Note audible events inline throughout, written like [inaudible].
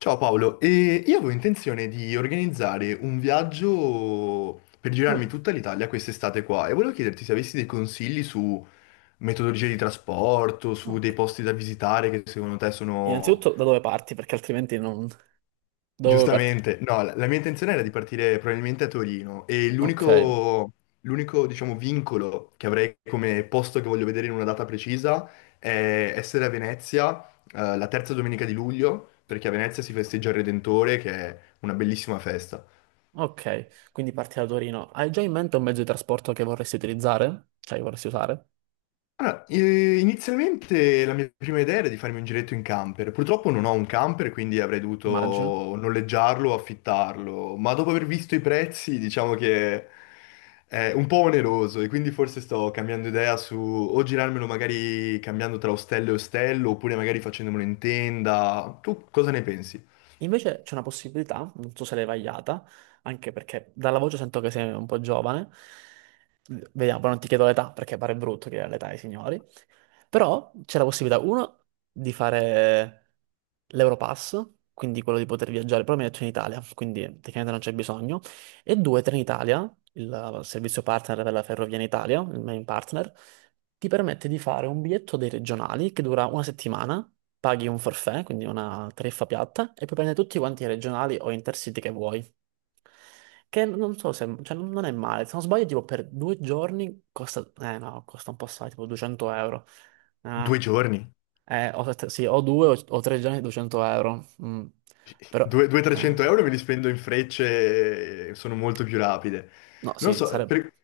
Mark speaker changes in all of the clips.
Speaker 1: Ciao Paolo, e io avevo intenzione di organizzare un viaggio per girarmi
Speaker 2: Mm,
Speaker 1: tutta l'Italia quest'estate qua e volevo chiederti se avessi dei consigli su metodologie di trasporto, su
Speaker 2: ok.
Speaker 1: dei posti da visitare che secondo te sono
Speaker 2: Innanzitutto da dove parti, perché altrimenti non. Da dove parti?
Speaker 1: giustamente, no, la mia intenzione era di partire probabilmente a Torino e
Speaker 2: Ok,
Speaker 1: l'unico, diciamo, vincolo che avrei come posto che voglio vedere in una data precisa è essere a Venezia, la terza domenica di luglio, perché a Venezia si festeggia il Redentore, che è una bellissima festa.
Speaker 2: ok. Quindi parti da Torino. Hai già in mente un mezzo di trasporto che vorresti utilizzare? Cioè, che vorresti usare?
Speaker 1: Allora, inizialmente la mia prima idea era di farmi un giretto in camper. Purtroppo non ho un camper, quindi avrei
Speaker 2: Immagino.
Speaker 1: dovuto noleggiarlo o affittarlo, ma dopo aver visto i prezzi, diciamo che è un po' oneroso e quindi forse sto cambiando idea su o girarmelo magari cambiando tra ostello e ostello, oppure magari facendomelo in tenda. Tu cosa ne pensi?
Speaker 2: Invece c'è una possibilità, non so se l'hai vagliata, anche perché dalla voce sento che sei un po' giovane. Vediamo, poi non ti chiedo l'età perché pare brutto chiedere l'età ai signori. Però c'è la possibilità, uno, di fare l'Europass, quindi quello di poter viaggiare, però mi ha detto in Italia, quindi tecnicamente non c'è bisogno. E due, Trenitalia, il servizio partner della Ferrovia in Italia, il main partner, ti permette di fare un biglietto dei regionali che dura una settimana, paghi un forfait, quindi una tariffa piatta, e puoi prendere tutti quanti i regionali o intercity che vuoi. Che non so se, cioè, non è male. Se non sbaglio, tipo per due giorni costa, eh no, costa un po' assai, tipo 200 euro.
Speaker 1: Due
Speaker 2: Ah,
Speaker 1: giorni,
Speaker 2: o, sì, o due o tre giorni 200 euro. Mm. Però,
Speaker 1: 200-300 euro me
Speaker 2: eh,
Speaker 1: li spendo in frecce e sono molto più rapide.
Speaker 2: no,
Speaker 1: Non
Speaker 2: sì,
Speaker 1: so,
Speaker 2: sarebbe,
Speaker 1: per...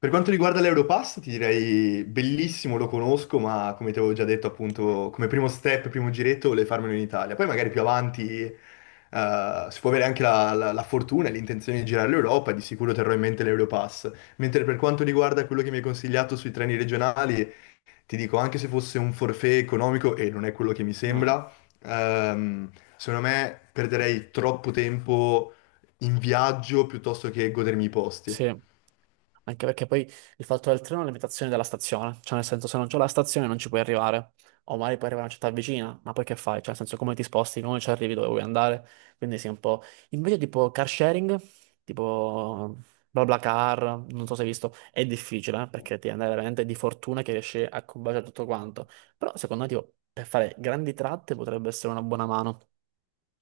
Speaker 1: Per quanto riguarda l'Europass, ti direi bellissimo, lo conosco, ma come ti avevo già detto, appunto, come primo step, primo giretto, volevo farmelo in Italia. Poi magari più avanti, si può avere anche la fortuna e l'intenzione di girare l'Europa, di sicuro terrò in mente l'Europass. Mentre per quanto riguarda quello che mi hai consigliato sui treni regionali, ti dico, anche se fosse un forfait economico, e non è quello che mi
Speaker 2: no,
Speaker 1: sembra, ehm, secondo me perderei troppo tempo in viaggio piuttosto che godermi i posti.
Speaker 2: sì. Anche perché poi il fatto del treno è una limitazione della stazione, cioè nel senso se non c'è la stazione non ci puoi arrivare, o magari puoi arrivare a una città vicina, ma poi che fai? Cioè nel senso come ti sposti, come ci arrivi dove vuoi andare, quindi sì un po'. Invece tipo car sharing, tipo BlaBlaCar, non so se hai visto, è difficile perché ti andare veramente di fortuna che riesci a combaciare tutto quanto, però secondo me tipo, per fare grandi tratte potrebbe essere una buona mano.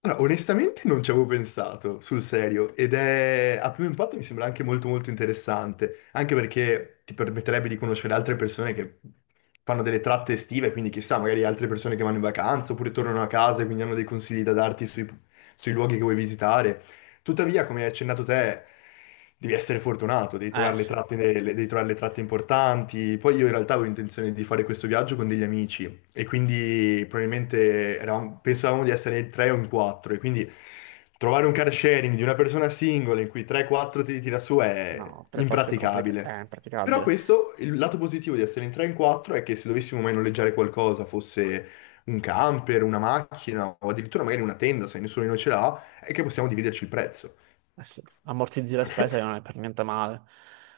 Speaker 1: Allora, onestamente non ci avevo pensato, sul serio, ed è a primo impatto mi sembra anche molto molto interessante, anche perché ti permetterebbe di conoscere altre persone che fanno delle tratte estive, quindi chissà, magari altre persone che vanno in vacanza oppure tornano a casa e quindi hanno dei consigli da darti sui, sui luoghi che vuoi visitare. Tuttavia, come hai accennato te, devi essere fortunato, devi
Speaker 2: Eh
Speaker 1: trovare le
Speaker 2: sì,
Speaker 1: tratte, devi trovare le tratte importanti. Poi io in realtà avevo intenzione di fare questo viaggio con degli amici e quindi probabilmente pensavamo di essere in tre o in quattro e quindi trovare un car sharing di una persona singola in cui 3-4 ti tira su è
Speaker 2: no, 3-4 è complicato,
Speaker 1: impraticabile.
Speaker 2: è
Speaker 1: Però
Speaker 2: impraticabile.
Speaker 1: questo, il lato positivo di essere in 3 in 4 è che se dovessimo mai noleggiare qualcosa, fosse un camper, una macchina o addirittura magari una tenda, se nessuno di noi ce l'ha, è che possiamo dividerci il prezzo,
Speaker 2: Eh sì, ammortizzi le spese non è per niente male.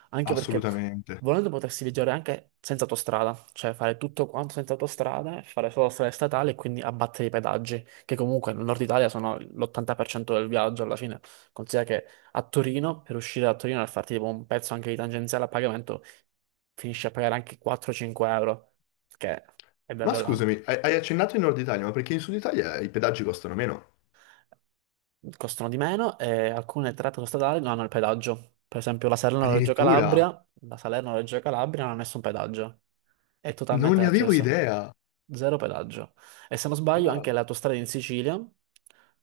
Speaker 2: Anche perché
Speaker 1: assolutamente.
Speaker 2: volendo potersi viaggiare anche senza autostrada, cioè fare tutto quanto senza autostrade, fare solo strade statali e quindi abbattere i pedaggi, che comunque nel nord Italia sono l'80% del viaggio alla fine. Considera che a Torino, per uscire da Torino e farti tipo un pezzo anche di tangenziale a pagamento, finisci a pagare anche 4-5 euro, che è
Speaker 1: Ma
Speaker 2: davvero tanto.
Speaker 1: scusami, hai accennato in Nord Italia, ma perché in Sud Italia i pedaggi costano meno?
Speaker 2: Costano di meno e alcune tratte stradali non hanno il pedaggio. Per esempio la Salerno-Reggio
Speaker 1: Addirittura,
Speaker 2: Calabria, la Salerno-Reggio Calabria non ha nessun pedaggio, è
Speaker 1: non
Speaker 2: totalmente
Speaker 1: ne avevo
Speaker 2: accesa,
Speaker 1: idea.
Speaker 2: zero pedaggio. E se non sbaglio
Speaker 1: Wow,
Speaker 2: anche le autostrade in Sicilia,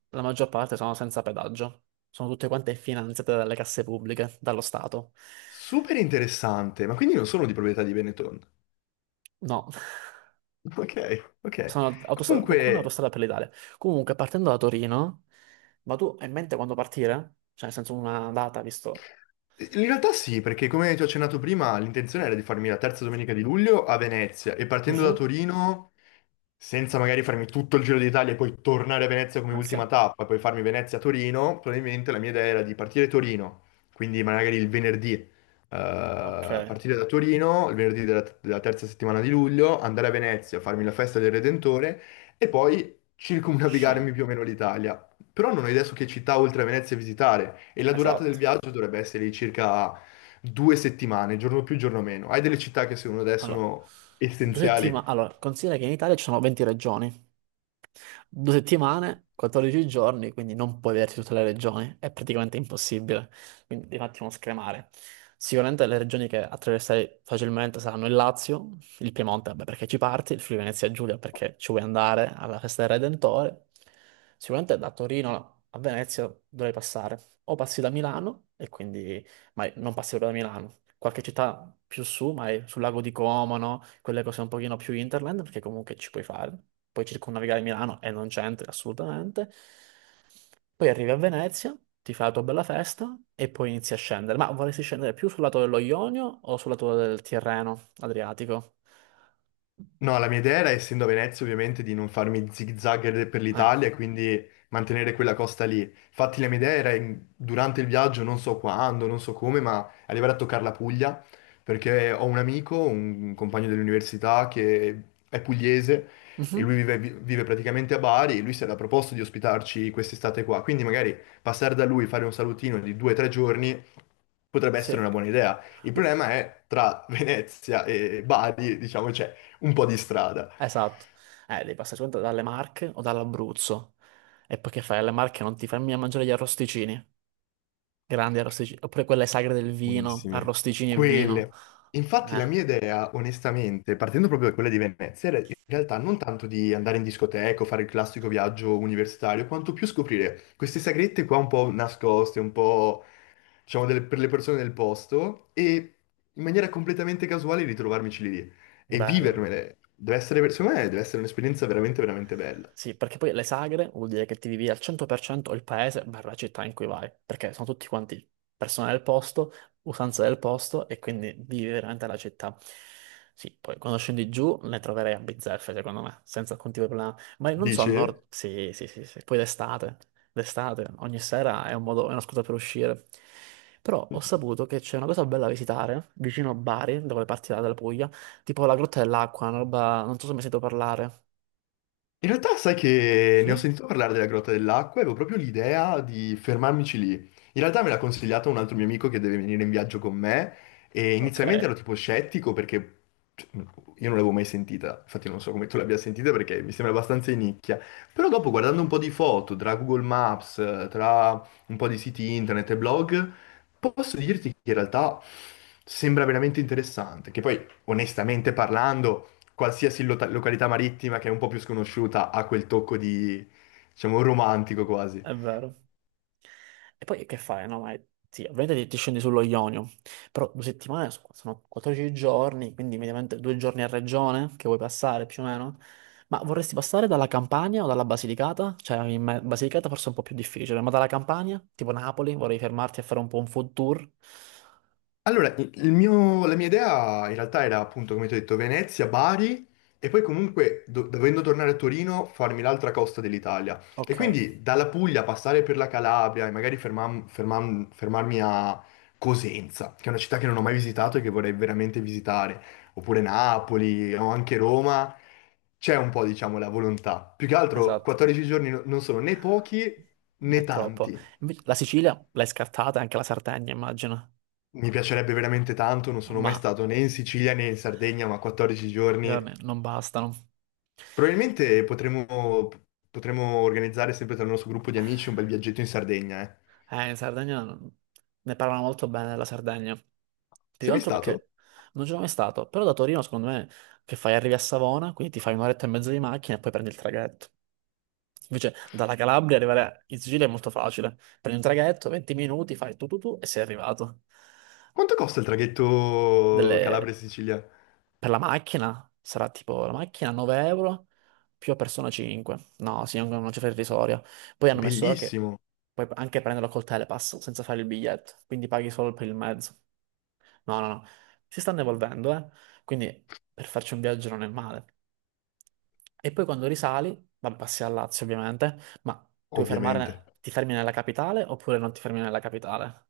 Speaker 2: la maggior parte sono senza pedaggio, sono tutte quante finanziate dalle casse pubbliche, dallo Stato.
Speaker 1: super interessante, ma quindi non sono di proprietà di Benetton. [laughs]
Speaker 2: No, [laughs]
Speaker 1: Ok, ok.
Speaker 2: sono autostrada, qualcuna
Speaker 1: Comunque,
Speaker 2: autostrada per l'Italia. Comunque, partendo da Torino, ma tu hai in mente quando partire? Cioè, nel senso una data, visto.
Speaker 1: in realtà sì, perché come ti ho accennato prima, l'intenzione era di farmi la terza domenica di luglio a Venezia e partendo da
Speaker 2: Mhm.
Speaker 1: Torino, senza magari farmi tutto il Giro d'Italia e poi tornare a Venezia come ultima
Speaker 2: Venezia.
Speaker 1: tappa e poi farmi Venezia-Torino, probabilmente la mia idea era di partire a Torino, quindi magari il venerdì,
Speaker 2: Ok,
Speaker 1: partire da Torino, il venerdì della, della terza settimana di luglio, andare a Venezia, farmi la festa del Redentore e poi
Speaker 2: Shen,
Speaker 1: circumnavigarmi più o meno l'Italia. Però non ho idea su che città oltre a Venezia visitare e la durata del
Speaker 2: esatto.
Speaker 1: viaggio dovrebbe essere di circa 2 settimane, giorno più, giorno meno. Hai delle città che secondo te
Speaker 2: Allora,
Speaker 1: sono
Speaker 2: due
Speaker 1: essenziali?
Speaker 2: settimane. Allora, considera che in Italia ci sono 20 regioni. Due settimane, 14 giorni, quindi non puoi vederti tutte le regioni, è praticamente impossibile, quindi devi un attimo scremare. Sicuramente le regioni che attraverserai facilmente saranno il Lazio, il Piemonte, vabbè, perché ci parti, il Friuli Venezia Giulia perché ci vuoi andare alla festa del Redentore. Sicuramente da Torino a Venezia dovrai passare, o passi da Milano e quindi, ma non passi proprio da Milano, qualche città più su, ma è sul lago di Como, no? Quelle cose un pochino più hinterland, perché comunque ci puoi fare. Puoi circumnavigare Milano e non c'entri assolutamente. Poi arrivi a Venezia, ti fai la tua bella festa e poi inizi a scendere. Ma vorresti scendere più sul lato dello Ionio o sul lato del Tirreno Adriatico?
Speaker 1: No, la mia idea era, essendo a Venezia, ovviamente, di non farmi zigzag per
Speaker 2: Eh,
Speaker 1: l'Italia e quindi mantenere quella costa lì. Infatti, la mia idea era durante il viaggio, non so quando, non so come, ma arrivare a toccare la Puglia, perché ho un amico, un compagno dell'università che è pugliese e lui
Speaker 2: mhm,
Speaker 1: vive, vive praticamente a Bari e lui si era proposto di ospitarci quest'estate qua. Quindi magari passare da lui, fare un salutino di 2 o 3 giorni potrebbe essere
Speaker 2: sì,
Speaker 1: una buona idea. Il
Speaker 2: Lo-
Speaker 1: problema è tra [laughs] Venezia e Bari, diciamo, c'è un po' di strada.
Speaker 2: esatto. Devi passare solamente dalle Marche o dall'Abruzzo. E poi che fai? Alle Marche non ti fermi a mangiare gli arrosticini. Grandi arrosticini. Oppure quelle sagre del vino,
Speaker 1: Buonissime.
Speaker 2: arrosticini e vino.
Speaker 1: Quelle. Infatti la
Speaker 2: Eh,
Speaker 1: mia idea, onestamente, partendo proprio da quella di Venezia, era in realtà non tanto di andare in discoteca o fare il classico viaggio universitario, quanto più scoprire queste sagrette qua un po' nascoste, un po', diciamo, delle- per le persone del posto e in maniera completamente casuale ritrovarmici lì e
Speaker 2: bello.
Speaker 1: vivermele. Deve essere, secondo me, deve essere un'esperienza veramente, veramente bella.
Speaker 2: Sì, perché poi le sagre vuol dire che ti vivi al 100% il paese barra città in cui vai, perché sono tutti quanti persone del posto, usanze del posto e quindi vivi veramente la città. Sì, poi quando scendi giù ne troverei a bizzeffe, secondo me, senza alcun tipo di problema. Ma non so, al
Speaker 1: Dici?
Speaker 2: nord, sì, sì, sì, sì. Poi d'estate, d'estate, ogni sera è un modo, è una scusa per uscire. Però ho saputo che c'è una cosa bella da visitare, vicino a Bari, dove partirà dalla Puglia, tipo la Grotta dell'Acqua, una roba, non so se mi hai sentito parlare.
Speaker 1: In realtà sai che ne ho
Speaker 2: Sì?
Speaker 1: sentito parlare della Grotta dell'Acqua e avevo proprio l'idea di fermarmici lì. In realtà me l'ha consigliato un altro mio amico che deve venire in viaggio con me e
Speaker 2: Ok,
Speaker 1: inizialmente ero tipo scettico perché cioè, io non l'avevo mai sentita, infatti non so come tu l'abbia sentita perché mi sembra abbastanza in nicchia. Però dopo guardando un po' di foto tra Google Maps, tra un po' di siti internet e blog, posso dirti che in realtà sembra veramente interessante, che poi onestamente parlando, qualsiasi località marittima che è un po' più sconosciuta ha quel tocco di, diciamo, romantico quasi.
Speaker 2: è vero. E poi che fai? No, ma sì, ovviamente ti scendi sullo Ionio, però due settimane sono 14 giorni, quindi mediamente due giorni a regione che vuoi passare più o meno. Ma vorresti passare dalla Campania o dalla Basilicata? Cioè, Basilicata forse è un po' più difficile, ma dalla Campania, tipo Napoli, vorrei fermarti a fare un po' un food tour.
Speaker 1: Allora, la mia idea in realtà era appunto, come ti ho detto, Venezia, Bari e poi comunque, dovendo tornare a Torino, farmi l'altra costa dell'Italia. E
Speaker 2: Ok,
Speaker 1: quindi dalla Puglia passare per la Calabria e magari fermarmi a Cosenza, che è una città che non ho mai visitato e che vorrei veramente visitare, oppure Napoli o anche Roma, c'è un po', diciamo, la volontà. Più che altro,
Speaker 2: esatto,
Speaker 1: 14 giorni non sono né pochi
Speaker 2: è
Speaker 1: né
Speaker 2: troppo.
Speaker 1: tanti.
Speaker 2: Invece la Sicilia l'hai scartata, anche la Sardegna immagino,
Speaker 1: Mi piacerebbe veramente tanto, non sono mai
Speaker 2: ma
Speaker 1: stato né in Sicilia né in Sardegna, ma 14 giorni.
Speaker 2: secondo me non bastano.
Speaker 1: Probabilmente potremmo, potremmo organizzare sempre tra il nostro gruppo di amici un bel viaggetto in Sardegna, eh.
Speaker 2: In Sardegna ne parlano molto bene della Sardegna. Più che
Speaker 1: Sei mai
Speaker 2: altro
Speaker 1: stato?
Speaker 2: perché non ci sono mai stato. Però da Torino, secondo me, che fai? Arrivi a Savona, quindi ti fai un'oretta e mezza di macchina e poi prendi il traghetto. Invece, dalla Calabria arrivare in Sicilia è molto facile. Prendi un traghetto, 20 minuti, fai tu tu tu e sei arrivato.
Speaker 1: Quanto costa il traghetto
Speaker 2: Delle,
Speaker 1: Calabria-Sicilia?
Speaker 2: per la macchina sarà tipo la macchina 9 € più a persona 5. No, sì, è una cifra irrisoria. Poi hanno messo ora che
Speaker 1: Bellissimo,
Speaker 2: puoi anche prenderlo col Telepass senza fare il biglietto, quindi paghi solo per il mezzo. No, no, no. Si stanno evolvendo, eh. Quindi per farci un viaggio non è male. E poi quando risali, vabbè, passi a Lazio ovviamente, ma tu vuoi
Speaker 1: ovviamente.
Speaker 2: fermare, ti fermi nella capitale oppure non ti fermi nella capitale?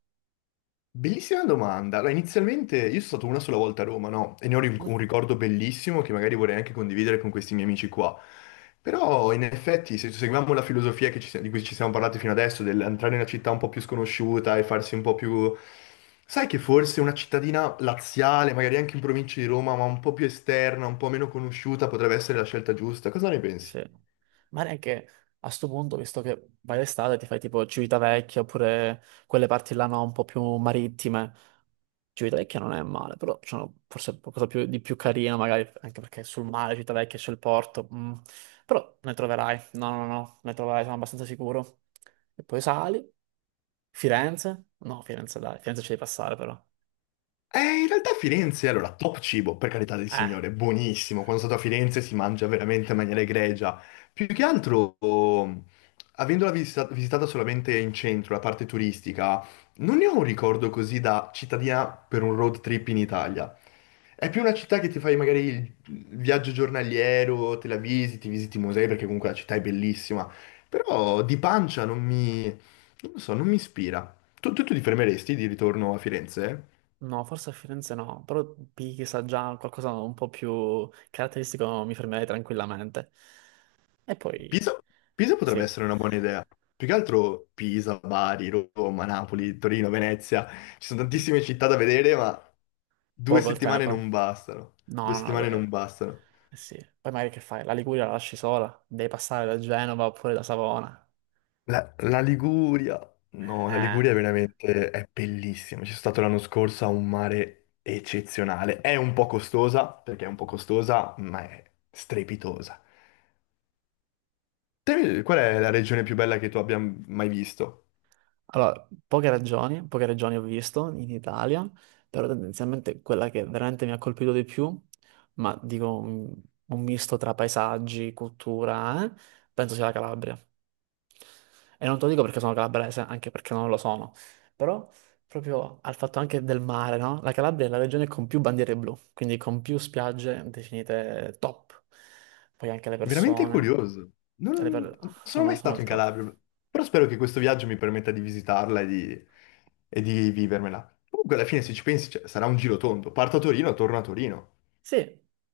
Speaker 1: Bellissima domanda. Allora, inizialmente io sono stato una sola volta a Roma, no? E ne ho un ricordo bellissimo che magari vorrei anche condividere con questi miei amici qua. Però in effetti, se seguiamo la filosofia che di cui ci siamo parlati fino adesso, dell'entrare in una città un po' più sconosciuta e farsi un po' più... Sai che forse una cittadina laziale, magari anche in provincia di Roma, ma un po' più esterna, un po' meno conosciuta, potrebbe essere la scelta giusta. Cosa ne pensi?
Speaker 2: Sì. Magari anche a sto punto, visto che vai d'estate, ti fai tipo Civitavecchia oppure quelle parti là no, un po' più marittime. Civitavecchia non è male, però c'è forse qualcosa di più carino, magari anche perché sul mare Civitavecchia c'è il porto. Mm. Però ne troverai, no, no, no, ne troverai, sono abbastanza sicuro. E poi sali, Firenze? No, Firenze dai, Firenze ci devi passare però.
Speaker 1: In realtà Firenze, allora, top cibo, per carità del
Speaker 2: Eh.
Speaker 1: Signore, buonissimo. Quando sono stato a Firenze si mangia veramente in maniera egregia. Più che altro, oh, avendola visitata solamente in centro, la parte turistica, non ne ho un ricordo così da cittadina per un road trip in Italia. È più una città che ti fai magari il viaggio giornaliero, te la visiti, visiti i musei, perché comunque la città è bellissima. Però di pancia non mi... non lo so, non mi ispira. Tu ti fermeresti di ritorno a Firenze?
Speaker 2: No, forse a Firenze no, però Pisa già qualcosa un po' più caratteristico mi fermerei tranquillamente. E poi,
Speaker 1: Pisa, Pisa potrebbe
Speaker 2: sì,
Speaker 1: essere una buona idea. Più che altro Pisa, Bari, Roma, Napoli, Torino, Venezia. Ci sono tantissime città da vedere, ma due
Speaker 2: poco il
Speaker 1: settimane non
Speaker 2: tempo.
Speaker 1: bastano. Due
Speaker 2: No, no, no,
Speaker 1: settimane non bastano.
Speaker 2: eh sì. Poi magari che fai? La Liguria la lasci sola, devi passare da Genova oppure da Savona.
Speaker 1: La Liguria. No, la
Speaker 2: Eh.
Speaker 1: Liguria è veramente è bellissima. Ci sono stato l'anno scorso a un mare eccezionale. È un po' costosa, perché è un po' costosa, ma è strepitosa. Te, qual è la regione più bella che tu abbia mai visto?
Speaker 2: Allora, poche ragioni ho visto in Italia, però tendenzialmente quella che veramente mi ha colpito di più, ma dico un misto tra paesaggi, cultura, penso sia la Calabria. E non te lo dico perché sono calabrese, anche perché non lo sono, però proprio al fatto anche del mare, no? La Calabria è la regione con più bandiere blu, quindi con più spiagge definite top. Poi anche le
Speaker 1: Veramente
Speaker 2: persone,
Speaker 1: curioso.
Speaker 2: le
Speaker 1: Non
Speaker 2: per-
Speaker 1: non sono
Speaker 2: sono
Speaker 1: mai
Speaker 2: sono
Speaker 1: stato
Speaker 2: il
Speaker 1: in
Speaker 2: top.
Speaker 1: Calabria, però spero che questo viaggio mi permetta di visitarla e di vivermela. Comunque, alla fine, se ci pensi, cioè, sarà un giro tondo. Parto a Torino, torno a Torino.
Speaker 2: Sì,